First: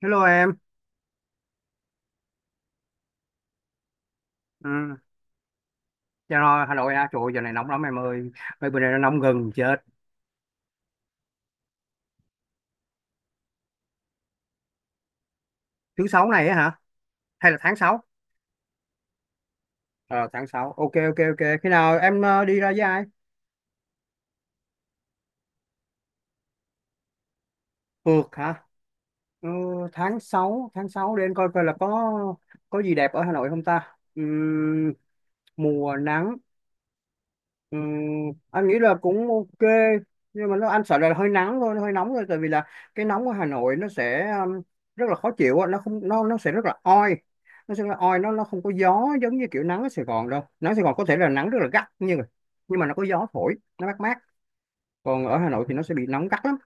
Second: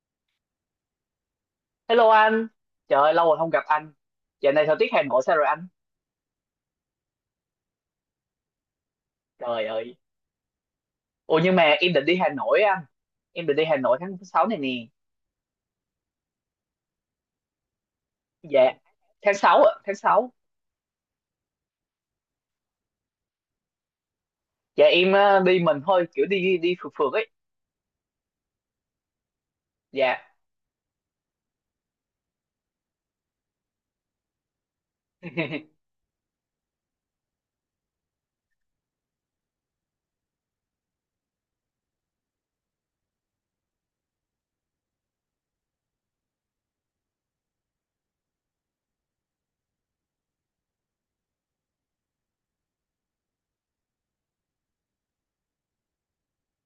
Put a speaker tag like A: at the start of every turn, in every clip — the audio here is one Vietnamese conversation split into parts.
A: Hello em,
B: Hello anh, trời ơi, lâu rồi không gặp anh. Giờ này thời tiết
A: ừ.
B: Hà Nội sao rồi anh?
A: Dạ rồi, Hà Nội à, trời ơi, giờ này nóng lắm em ơi, mấy bữa nay nó nóng gần
B: Trời
A: chết.
B: ơi. Ủa nhưng mà em định đi Hà Nội á anh. Em định đi Hà Nội tháng sáu này nè.
A: Thứ sáu này á hả? Hay là tháng sáu.
B: Dạ. Tháng 6 ạ, tháng
A: Ờ,
B: 6.
A: Tháng sáu, ok ok ok, khi nào em đi ra với ai?
B: Dạ em đi mình thôi, kiểu đi đi phượt phượt ấy.
A: Phượt hả? Ừ,
B: Dạ.
A: Tháng sáu, tháng sáu, để em coi coi là có gì đẹp ở Hà Nội không ta? Mùa nắng. Anh nghĩ là cũng ok, nhưng mà anh sợ là hơi nắng thôi, nó hơi nóng thôi, tại vì là cái nóng của Hà Nội nó sẽ rất là khó chịu á, nó không nó nó sẽ rất là oi, nó sẽ là oi, nó không có gió, giống như kiểu nắng ở Sài Gòn đâu. Nắng Sài Gòn có thể là nắng rất là gắt, nhưng mà nó có gió thổi, nó mát mát. Còn ở Hà Nội thì nó sẽ bị nóng gắt lắm.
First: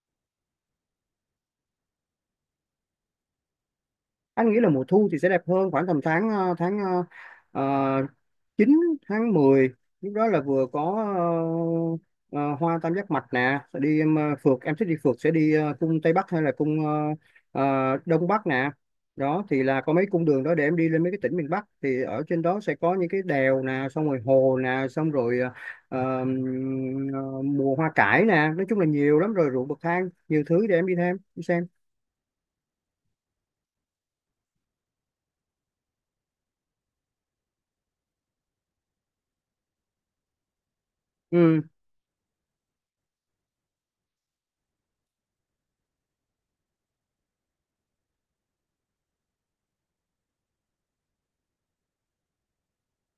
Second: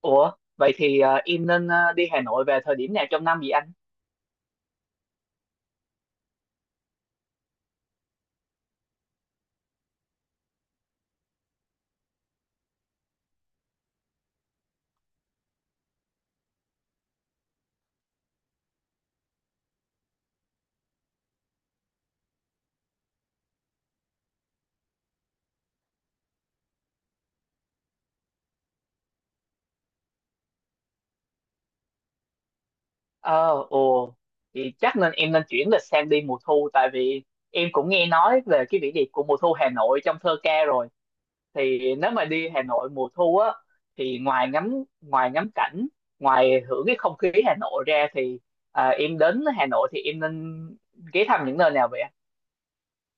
B: Ủa, vậy thì em nên đi Hà Nội về thời điểm nào trong năm vậy anh?
A: Anh nghĩ là mùa thu thì sẽ đẹp hơn, khoảng tầm tháng tháng ờ, 9, tháng mười, lúc đó là vừa có ờ, hoa tam giác mạch nè, sẽ đi em, phượt, em thích đi phượt sẽ đi cung Tây Bắc hay là cung Đông Bắc nè. Đó thì là có mấy cung đường đó để em đi lên mấy cái tỉnh miền Bắc, thì ở trên đó sẽ có những cái đèo nè, xong rồi hồ nè, xong rồi ờ, mùa hoa cải nè, nói chung là nhiều lắm, rồi ruộng bậc thang, nhiều thứ để em đi thêm đi xem.
B: Ờ, ồ. Thì chắc nên em nên chuyển lịch sang đi mùa thu tại vì em cũng nghe nói về cái vẻ đẹp của mùa thu Hà Nội trong thơ ca rồi.
A: ừ
B: Thì nếu mà đi Hà Nội mùa thu á thì ngoài ngắm cảnh, ngoài hưởng cái không khí Hà Nội ra thì em đến Hà Nội thì em nên ghé thăm những nơi nào vậy?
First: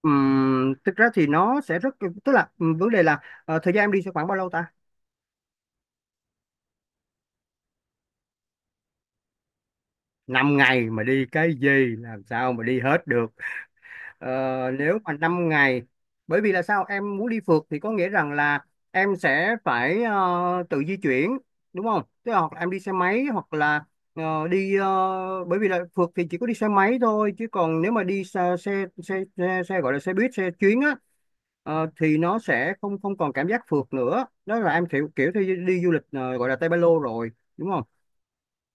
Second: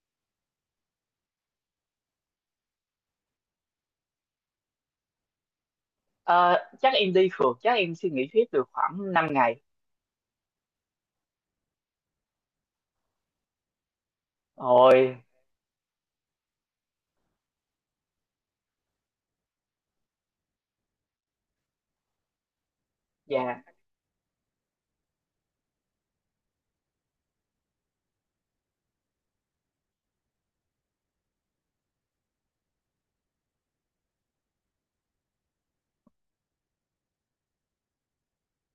A: Thực ra thì nó sẽ rất, tức là vấn đề là thời gian em đi sẽ khoảng bao lâu ta?
B: Ờ, chắc em đi phượt, chắc em suy nghĩ hết được khoảng 5 ngày.
A: Năm ngày mà đi cái gì, làm sao mà đi hết được. Ờ, Nếu mà
B: Rồi.
A: 5 ngày, bởi vì là sao em muốn đi phượt thì có nghĩa rằng là em sẽ phải tự di chuyển, đúng không? Tức là hoặc là em đi xe máy, hoặc
B: Dạ,
A: là đi, bởi vì là phượt thì chỉ có đi xe máy thôi, chứ còn nếu mà đi xe gọi là xe buýt, xe chuyến á, thì nó sẽ không không còn cảm giác phượt nữa. Đó là em kiểu kiểu theo đi du lịch, gọi là tay Ba Lô rồi, đúng không?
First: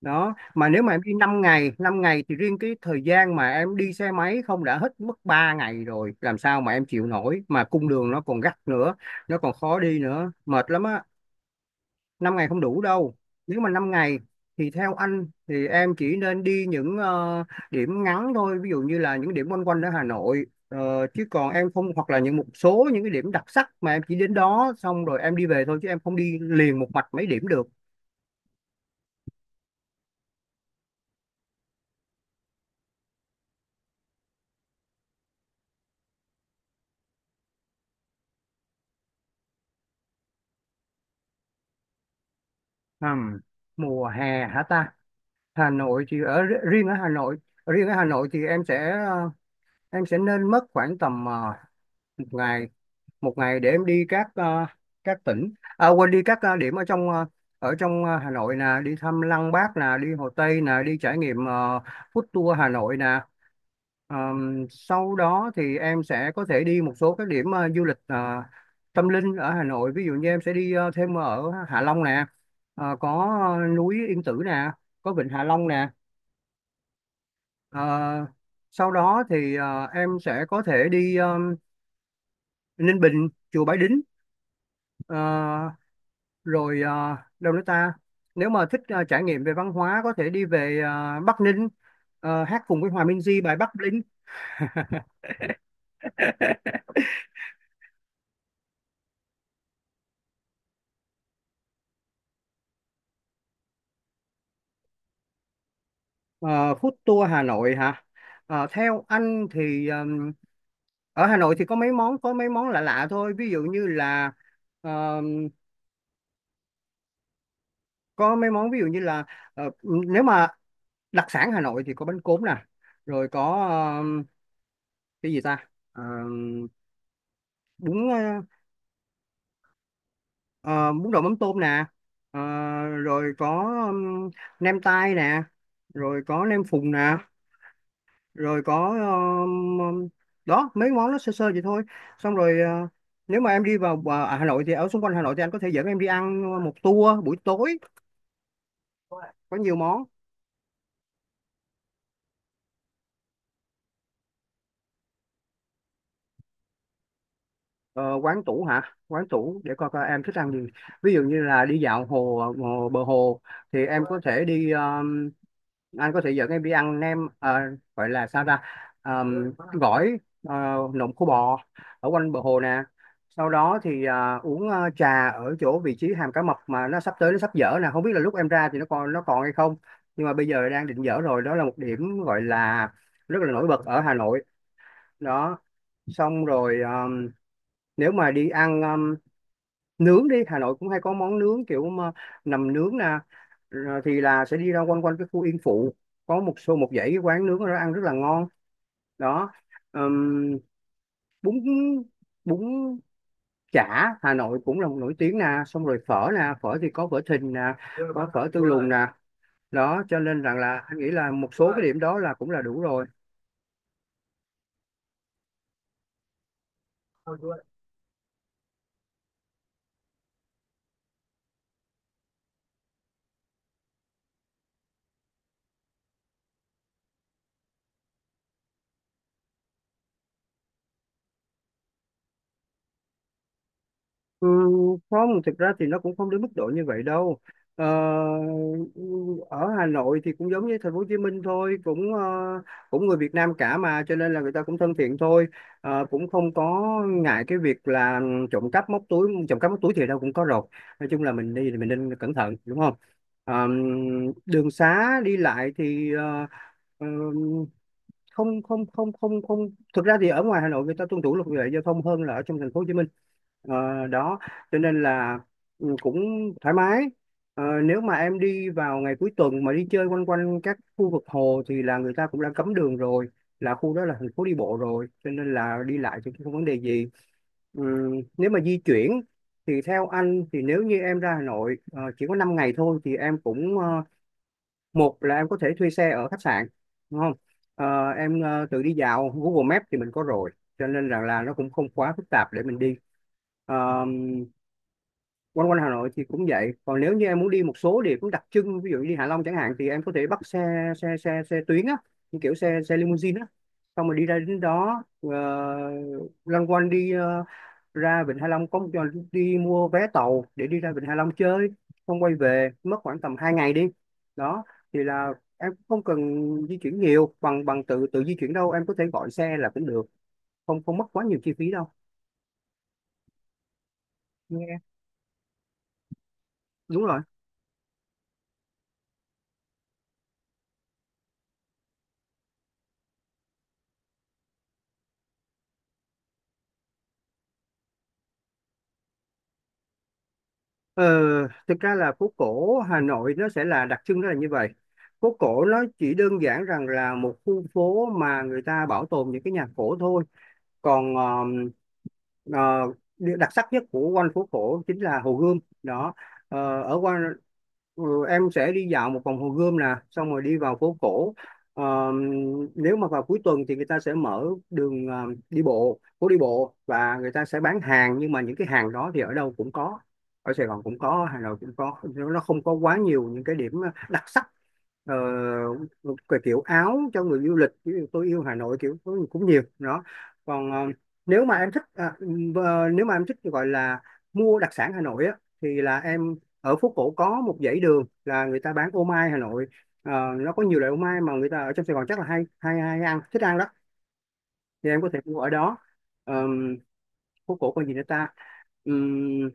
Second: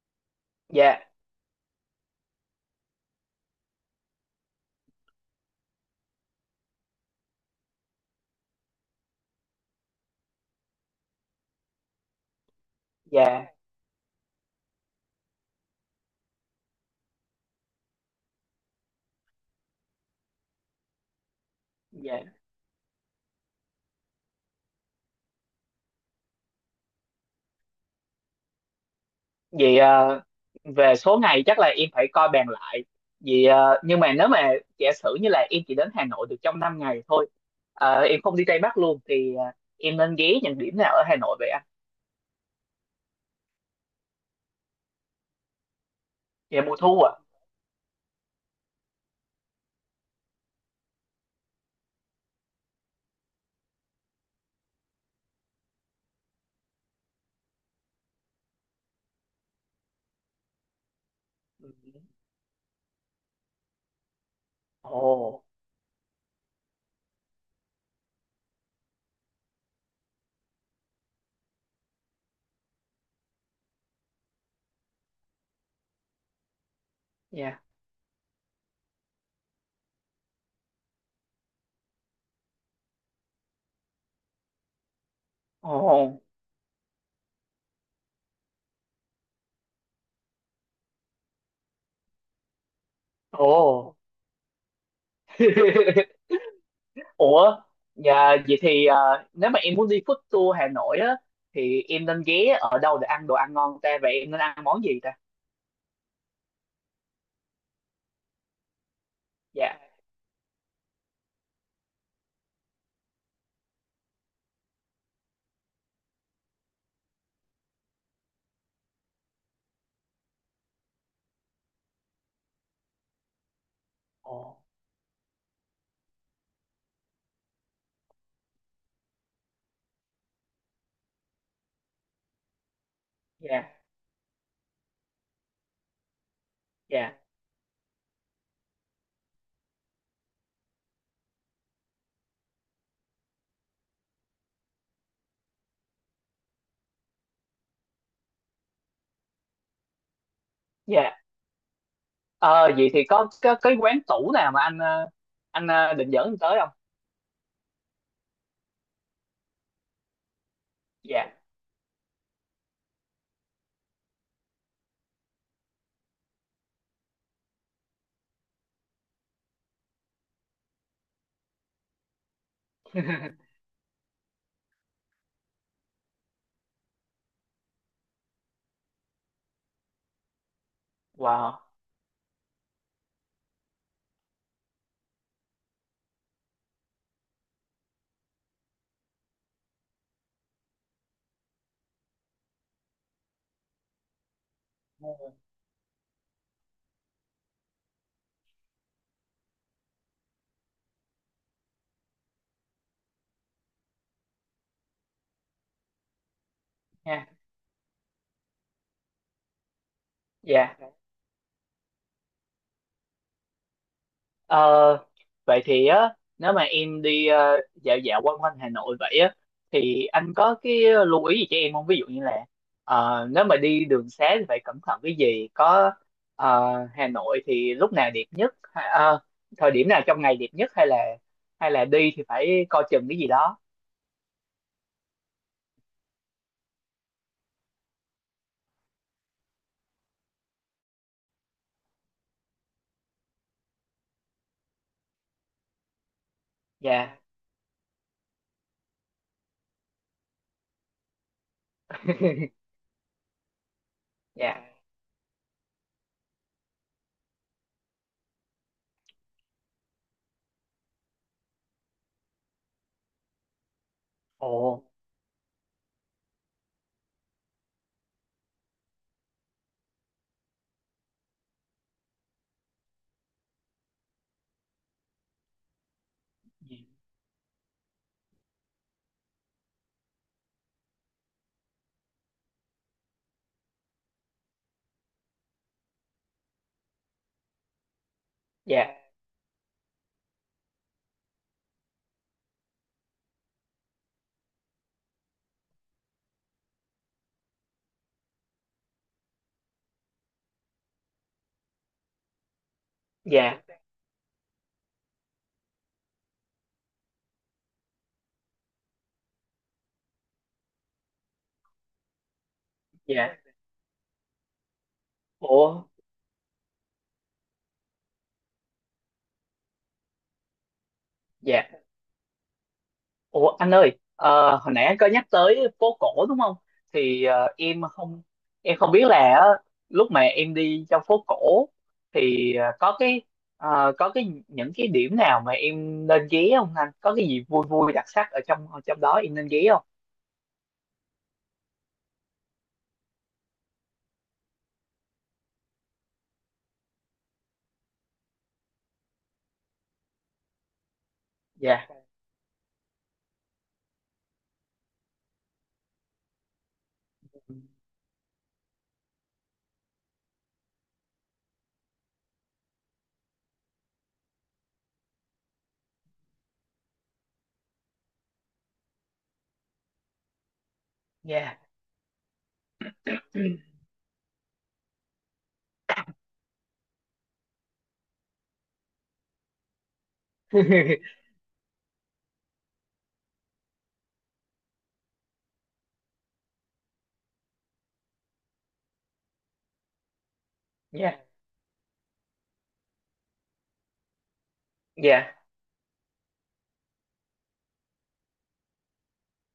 A: Đó. Mà nếu mà
B: dạ,
A: em đi 5 ngày, 5 ngày thì riêng cái thời gian mà em đi xe máy không đã hết mất 3 ngày rồi, làm sao mà em chịu nổi, mà cung đường nó còn gắt nữa, nó còn khó đi nữa, mệt lắm á. Năm ngày không đủ đâu.
B: dạ,
A: Nếu mà 5 ngày thì theo anh thì em chỉ nên đi những điểm ngắn thôi, ví dụ như là những điểm quanh quanh ở Hà Nội. Chứ còn em không, hoặc là
B: dạ.
A: những một số những cái điểm đặc sắc mà em chỉ đến đó xong rồi em đi về thôi, chứ em không đi liền một mạch mấy điểm được.
B: Vậy về số ngày chắc là em phải coi bàn lại, vì nhưng mà nếu mà giả sử như là em chỉ đến Hà Nội được trong 5 ngày thôi, em không đi Tây Bắc luôn thì em nên ghé những điểm nào ở Hà Nội vậy?
A: Ừm, Mùa hè hả ta? Hà Nội thì ở,
B: Dạ mùa
A: riêng ở
B: thu
A: Hà
B: à.
A: Nội riêng ở Hà Nội thì em sẽ, em sẽ nên mất khoảng tầm một ngày một ngày để em đi các tỉnh à, quên, đi các điểm ở trong Hà Nội nè, đi thăm Lăng Bác nè, đi Hồ Tây nè, đi trải nghiệm
B: Ừ.
A: food tour Hà Nội nè. Sau
B: Ồ,
A: đó thì em sẽ có thể đi một số các điểm du lịch tâm linh ở Hà Nội, ví dụ như em sẽ đi thêm ở Hạ Long nè, có núi Yên Tử nè, có vịnh Hạ Long nè.
B: dạ.
A: Ờ, Sau đó thì em sẽ có thể đi Ninh Bình, chùa Bái Đính, ờ,
B: Ồ,
A: rồi đâu nữa ta. Nếu mà thích trải nghiệm về văn hóa, có thể đi về Bắc Ninh, hát cùng với Hòa Minzy bài Bắc
B: ồ.
A: Ninh.
B: Ủa, dạ vậy thì nếu mà em muốn đi food tour Hà Nội á thì em nên ghé ở đâu để ăn đồ ăn ngon ta, vậy em nên ăn món gì ta?
A: Ờ, Food tour Hà Nội hả? Theo anh
B: Dạ.
A: thì ở Hà Nội thì có mấy món, có mấy món lạ lạ thôi. Ví dụ như là ờm, có mấy món, ví dụ như là nếu mà đặc sản Hà Nội thì có bánh cốm nè, rồi có
B: Ồ,
A: cái gì ta? Ờ, bún ờ, ờ, Bún đậu mắm tôm nè. Ờ, Rồi có
B: dạ,
A: um, nem tai nè, rồi có nem phùng nè,
B: dạ,
A: rồi có um, um, đó, mấy món nó sơ sơ vậy thôi. Xong rồi, nếu mà em đi vào Hà Nội thì ở xung quanh Hà Nội thì anh có thể dẫn em đi ăn một tour buổi tối, có nhiều món.
B: dạ. Ờ vậy thì có cái quán tủ nào mà anh anh định dẫn em tới không?
A: Ờ, Quán tủ hả? Quán tủ để coi coi em thích ăn gì. Ví dụ
B: Dạ.
A: như là đi dạo hồ bờ hồ thì em có thể đi, anh có thể dẫn em đi ăn nem, gọi là sao ta? Gỏi, ờ, nộm khô bò ở quanh bờ hồ nè. Sau đó thì uống trà ở chỗ vị trí Hàm Cá Mập, mà nó sắp tới nó sắp dở nè, không biết là lúc em ra thì nó còn, nó còn hay không. Nhưng mà bây giờ đang định dở rồi, đó
B: Wow.
A: là một điểm gọi là rất là nổi bật ở Hà Nội. Đó. Xong rồi, nếu mà đi ăn nướng, đi Hà Nội cũng hay có món nướng kiểu mà nằm nướng nè, rồi thì là sẽ đi ra quanh quanh cái
B: Ồ,
A: khu Yên Phụ, có một số, một dãy cái quán nướng ở đó ăn rất là ngon đó. Ừm, bún bún chả Hà Nội cũng là một nổi tiếng nè, xong rồi phở nè, phở thì có phở
B: nha.
A: Thìn nè, có phở Tư Lùn nè, đó cho nên rằng
B: Dạ.
A: là anh nghĩ là một số cái điểm đó là cũng là đủ rồi.
B: Ờ, vậy thì á nếu mà em đi dạo dạo quanh quanh Hà Nội vậy á thì anh có cái lưu ý gì cho em không? Ví dụ như là nếu mà đi đường xá thì phải cẩn thận cái gì? Có ờ, Hà Nội thì lúc nào đẹp nhất? Thời điểm nào trong ngày đẹp nhất hay là đi thì phải coi chừng cái gì đó?
A: Ừ, Không, thực ra thì nó cũng không đến mức độ như vậy đâu, ờ, ở Hà Nội thì cũng giống như thành phố Hồ Chí Minh thôi, cũng cũng người Việt Nam cả mà cho nên là người ta cũng thân thiện thôi. Cũng không có
B: Dạ,
A: ngại cái việc là trộm cắp móc túi, trộm cắp móc túi thì đâu cũng có rồi, nói chung là mình đi thì mình nên cẩn thận, đúng không? Ờ, Đường
B: dạ.
A: xá đi lại thì, ờ, không, không, không, không, không, thực ra thì ở ngoài Hà Nội người ta tuân thủ luật lệ giao thông hơn là ở trong thành phố Hồ Chí Minh. Đó, cho
B: Ồ,
A: nên là cũng thoải mái. Nếu mà em đi vào ngày cuối tuần mà đi chơi quanh quanh các khu vực hồ thì là người ta cũng đã cấm đường rồi, là khu đó là thành phố đi bộ rồi, cho nên là đi lại thì cũng không vấn đề gì. Ừ, Nếu mà di chuyển thì theo anh thì nếu như em ra Hà Nội chỉ có 5 ngày thôi thì em cũng, một là em có thể thuê xe ở khách sạn, đúng không? Em tự đi
B: dạ,
A: dạo, Google Maps thì mình có rồi, cho nên rằng là nó cũng không quá phức tạp để mình đi. Ờ, Quanh quanh Hà Nội thì cũng vậy, còn nếu như em muốn đi một số địa cũng đặc trưng, ví dụ như đi Hạ Long chẳng hạn, thì em có thể bắt xe xe xe xe tuyến á, như kiểu xe xe limousine á,
B: dạ,
A: xong rồi đi ra đến đó, loanh quanh, đi ra Vịnh Hạ Long, có một cho đi mua vé tàu để đi ra Vịnh Hạ Long chơi, không quay về mất khoảng
B: dạ.
A: tầm 2 ngày đi. Đó thì là em cũng
B: Ồ,
A: không cần di chuyển nhiều, bằng bằng tự tự di chuyển đâu, em có thể gọi xe là cũng được, không không mất quá nhiều chi phí
B: dạ.
A: đâu.
B: Ồ anh ơi, hồi
A: Nghe,
B: nãy anh có nhắc tới phố cổ đúng không?
A: đúng rồi.
B: Thì em không biết là á, lúc mà em đi trong phố cổ thì có cái có cái những cái điểm nào mà em nên ghé không anh? Có cái gì vui vui đặc sắc ở trong đó em nên ghé không?
A: ờ, Thực ra là phố cổ Hà Nội nó sẽ là đặc trưng, nó là như vậy. Phố cổ nó chỉ đơn giản rằng là một khu phố mà người ta bảo tồn những cái nhà cổ thôi, còn
B: Dạ,
A: ờ, điều đặc sắc nhất của quanh phố cổ chính là Hồ Gươm đó. Ờ, ở quanh ừ, em sẽ đi dạo một vòng Hồ Gươm nè, xong rồi đi vào phố cổ. Ờ, Nếu mà vào cuối tuần thì người ta sẽ mở đường đi bộ, phố đi bộ, và người ta sẽ bán hàng, nhưng mà những cái hàng đó thì ở đâu cũng có, ở Sài Gòn cũng có, Hà Nội
B: dạ,
A: cũng có, nó không có quá nhiều những cái điểm đặc sắc. Ờ, cái kiểu áo cho người du lịch ví dụ Tôi yêu Hà Nội kiểu cũng cũng nhiều đó. Còn nếu mà em thích nếu mà em thích gọi là mua đặc sản Hà Nội á thì là em, ở phố cổ có một dãy đường là người ta bán ô mai Hà Nội. Ờ, nó có nhiều loại ô
B: dạ,
A: mai mà người ta ở trong Sài Gòn chắc là hay hay hay ăn, thích ăn đó, thì em có thể
B: dạ,
A: mua ở đó. Ờm, Phố cổ còn gì nữa ta? Ừm,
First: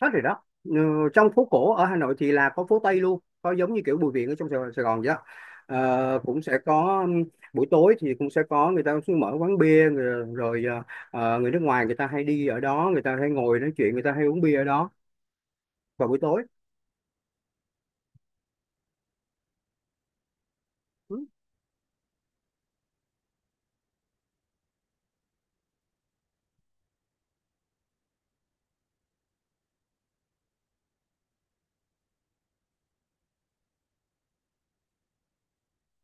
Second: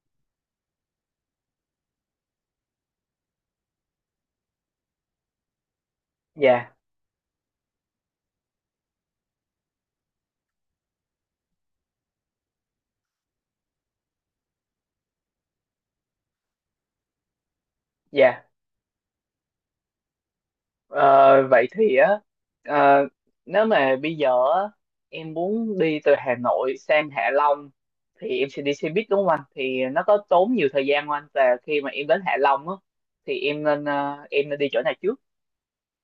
A: Hết rồi đó, ừ, trong phố cổ ở Hà Nội thì là có phố Tây luôn, có giống như kiểu Bùi Viện ở trong Sài Gòn vậy đó. Ờ, cũng sẽ
B: dạ,
A: có buổi tối thì cũng sẽ có, người ta cũng sẽ mở quán bia rồi người nước ngoài người ta hay đi ở đó, người ta hay ngồi nói chuyện, người ta hay uống bia ở đó vào buổi tối.
B: dạ.
A: Ừ.
B: Ờ, vậy thì á ờ, nếu mà bây giờ á, em muốn đi từ Hà Nội sang Hạ Long thì em sẽ đi xe buýt đúng không anh? Thì nó có tốn nhiều thời gian không anh? Và khi mà em đến Hạ Long á thì em nên em nên đi chỗ nào trước?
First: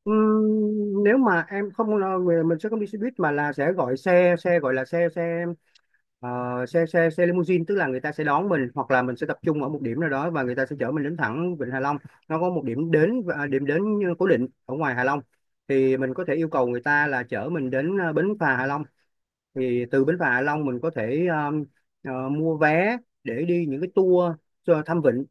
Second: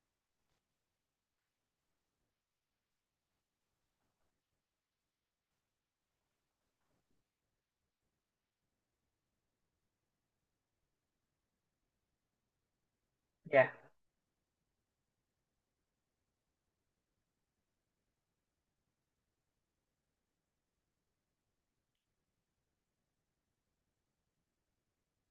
A: Nếu mà em không, nói về mình sẽ không đi xe buýt mà là sẽ gọi xe, xe gọi là xe xe Ờ, xe limousine, tức là người ta sẽ đón mình hoặc là mình sẽ tập trung ở một điểm nào đó và người ta sẽ chở mình đến thẳng Vịnh Hạ Long. Nó có một điểm đến, điểm
B: Dạ,
A: đến cố định ở ngoài Hạ Long, thì mình có thể yêu cầu người ta là chở mình đến, bến phà Hạ Long. Thì từ bến phà Hạ Long mình có thể mua vé để đi những cái tour cho thăm vịnh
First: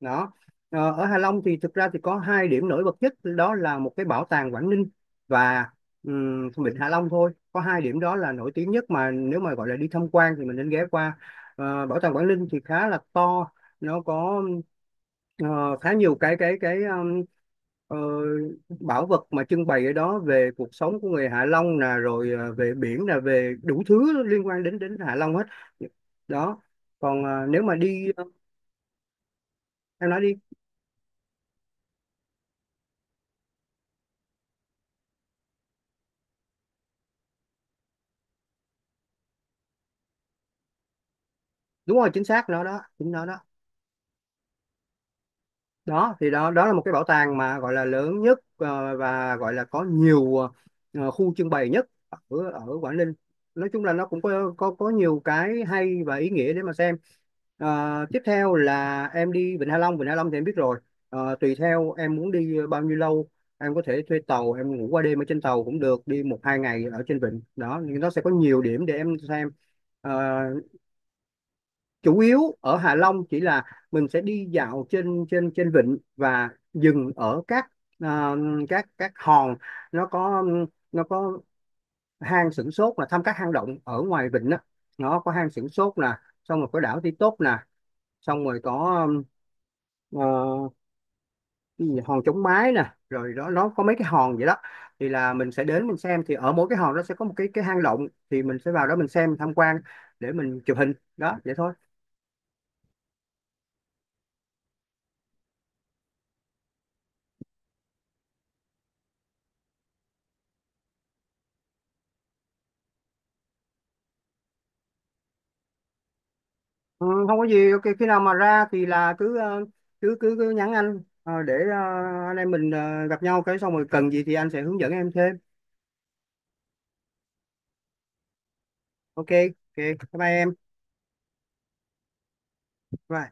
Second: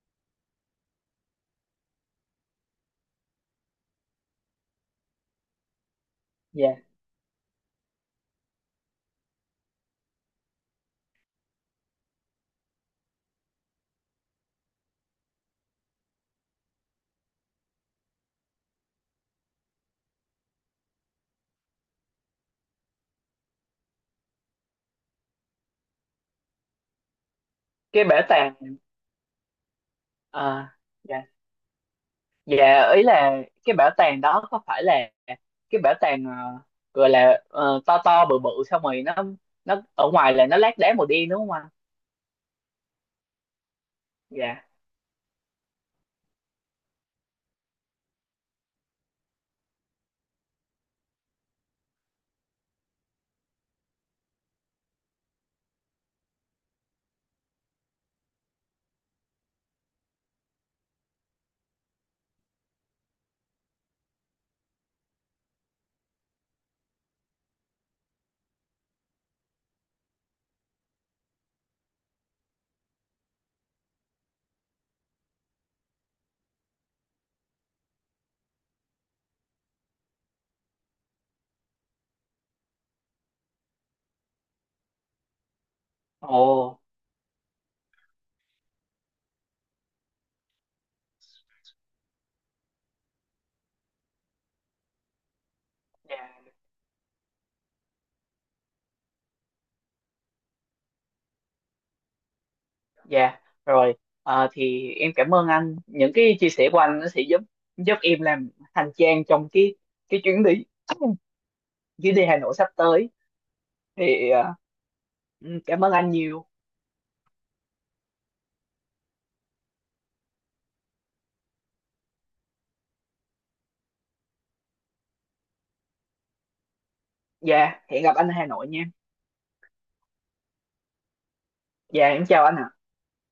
A: đó. Ờ, ở Hạ Long thì thực ra thì có hai điểm nổi bật nhất, đó là một cái bảo tàng Quảng Ninh và Vịnh
B: dạ.
A: Hạ Long thôi, có hai điểm đó là nổi tiếng nhất mà nếu mà gọi là đi tham quan thì mình nên ghé qua. Ờ, bảo tàng Quảng Ninh thì khá là to, nó có ờ, khá nhiều cái cái ờ, bảo vật mà trưng bày ở đó, về cuộc sống của người Hạ Long nè, rồi ờ, về biển nè, về đủ thứ liên quan đến đến Hạ Long hết đó. Còn ờ, nếu mà
B: Cái
A: đi,
B: bảo tàng
A: em nói đi.
B: ờ, dạ. Dạ ý là cái bảo tàng đó có phải là cái bảo tàng gọi là to to bự bự, xong rồi nó ở ngoài là nó lát đá màu đen đúng không anh?
A: Đúng rồi, chính xác, nó đó, chính nó đó.
B: Dạ.
A: Đó, thì đó đó là một cái bảo tàng mà gọi là lớn nhất, và gọi là có nhiều khu trưng bày nhất ở ở Quảng Ninh. Nói chung là nó cũng có nhiều cái hay và ý nghĩa để mà xem. Ờ, tiếp theo là em đi Vịnh Hạ Long. Vịnh Hạ Long thì em biết rồi. Ờ, tùy theo em muốn đi bao nhiêu lâu, em có thể thuê tàu, em ngủ qua đêm ở trên tàu cũng được, đi một hai ngày ở trên vịnh đó, nhưng nó sẽ có nhiều điểm để em xem. Ờ, chủ yếu ở Hạ Long chỉ là mình sẽ đi dạo trên trên trên vịnh và dừng ở các ờ, các hòn. nó có nó có hang Sửng Sốt là thăm các hang động ở ngoài vịnh đó. Nó có hang Sửng Sốt nè, xong rồi
B: Ồ.
A: có đảo Ti Tốt nè, xong rồi có ờ, cái gì, hòn Chống Mái nè, rồi đó, nó có mấy cái hòn vậy đó. Thì là mình sẽ đến mình xem,
B: Dạ.
A: thì ở mỗi cái hòn đó sẽ có một cái hang động, thì mình sẽ vào đó mình xem tham quan, để mình chụp hình đó, vậy thôi.
B: Dạ, rồi. Ờ, thì em cảm ơn anh. Những cái chia sẻ của anh nó sẽ giúp giúp em làm hành trang trong cái chuyến đi chuyến đi Hà Nội sắp tới. Thì cảm ơn anh nhiều.
A: Ừ, không có gì, ok, khi nào mà ra thì là cứ cứ nhắn anh, để anh em mình gặp nhau cái xong rồi cần gì thì anh sẽ hướng dẫn em thêm.
B: Dạ, hẹn gặp anh ở Hà Nội nha.
A: Ok. Ok, bye bye em.
B: Dạ, em chào anh ạ.
A: Bye.